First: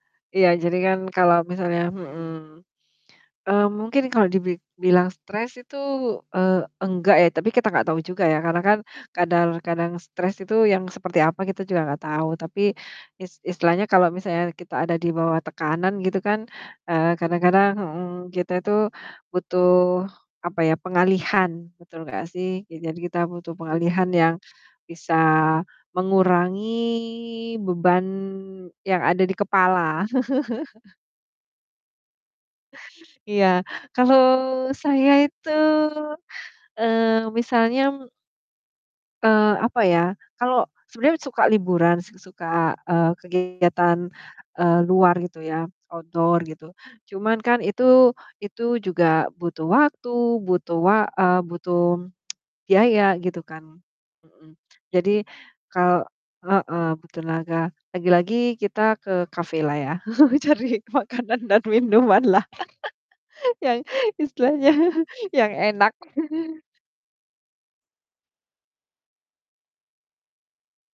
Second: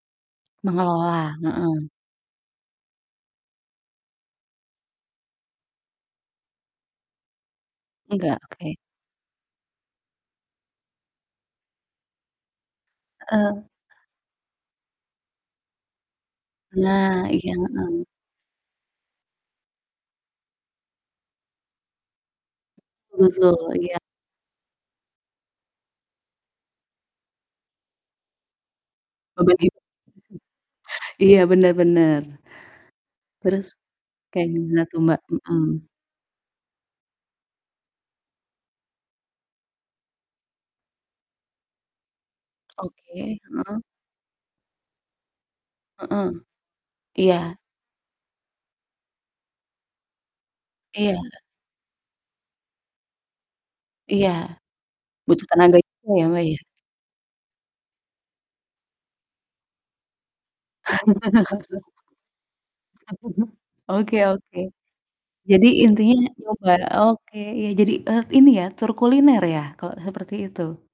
Iya, jadi kan Mengelola, kalau misalnya heeh. mhm. Eee, mungkin kalau dibik bilang stres itu, eee, enggak ya, tapi kita gak tau juga ya, Nggak, karena oke. kan kadar kadang stres itu yang seperti apa kita juga gak tau, tapi is Eh. istilahnya kalau misalnya kita ada di bawah tekanan gitu kan, eee, Nah, iya, kadang-kadang heeh. mhm kita tuh butuh, apa ya, pengalihan. Betul gak sih. Ya, jadi kita butuh Betul, iya. pengalihan yang bisa mengurangi beban yang ada di Oh bagi kepala. iya, bener bener. Iya. Terus Kalau kayak gimana tuh, saya Mbak. itu, Mhm. eee, misalnya m eee, apa ya, kalau sebenernya suka liburan, s suka, eee, Oke, heeh. kegiatan, eee, luar gitu ya, Heeh, outdoor gitu. Cuman iya. kan itu itu juga butuh waktu, butuh wa Iya. eee, butuh biaya gitu kan. Iya. Mhm. Jadi Butuh tenaga kal juga ya, Mbak, ya. heeh, butuh tenaga, lagi-lagi kita ke kafe lah ya. Cari makanan dan minuman lah, yang Oke oke. istilahnya yang Jadi enak. intinya nyoba oke, iya, jadi, eee, ini ya, tur kuliner ya, kalau seperti itu.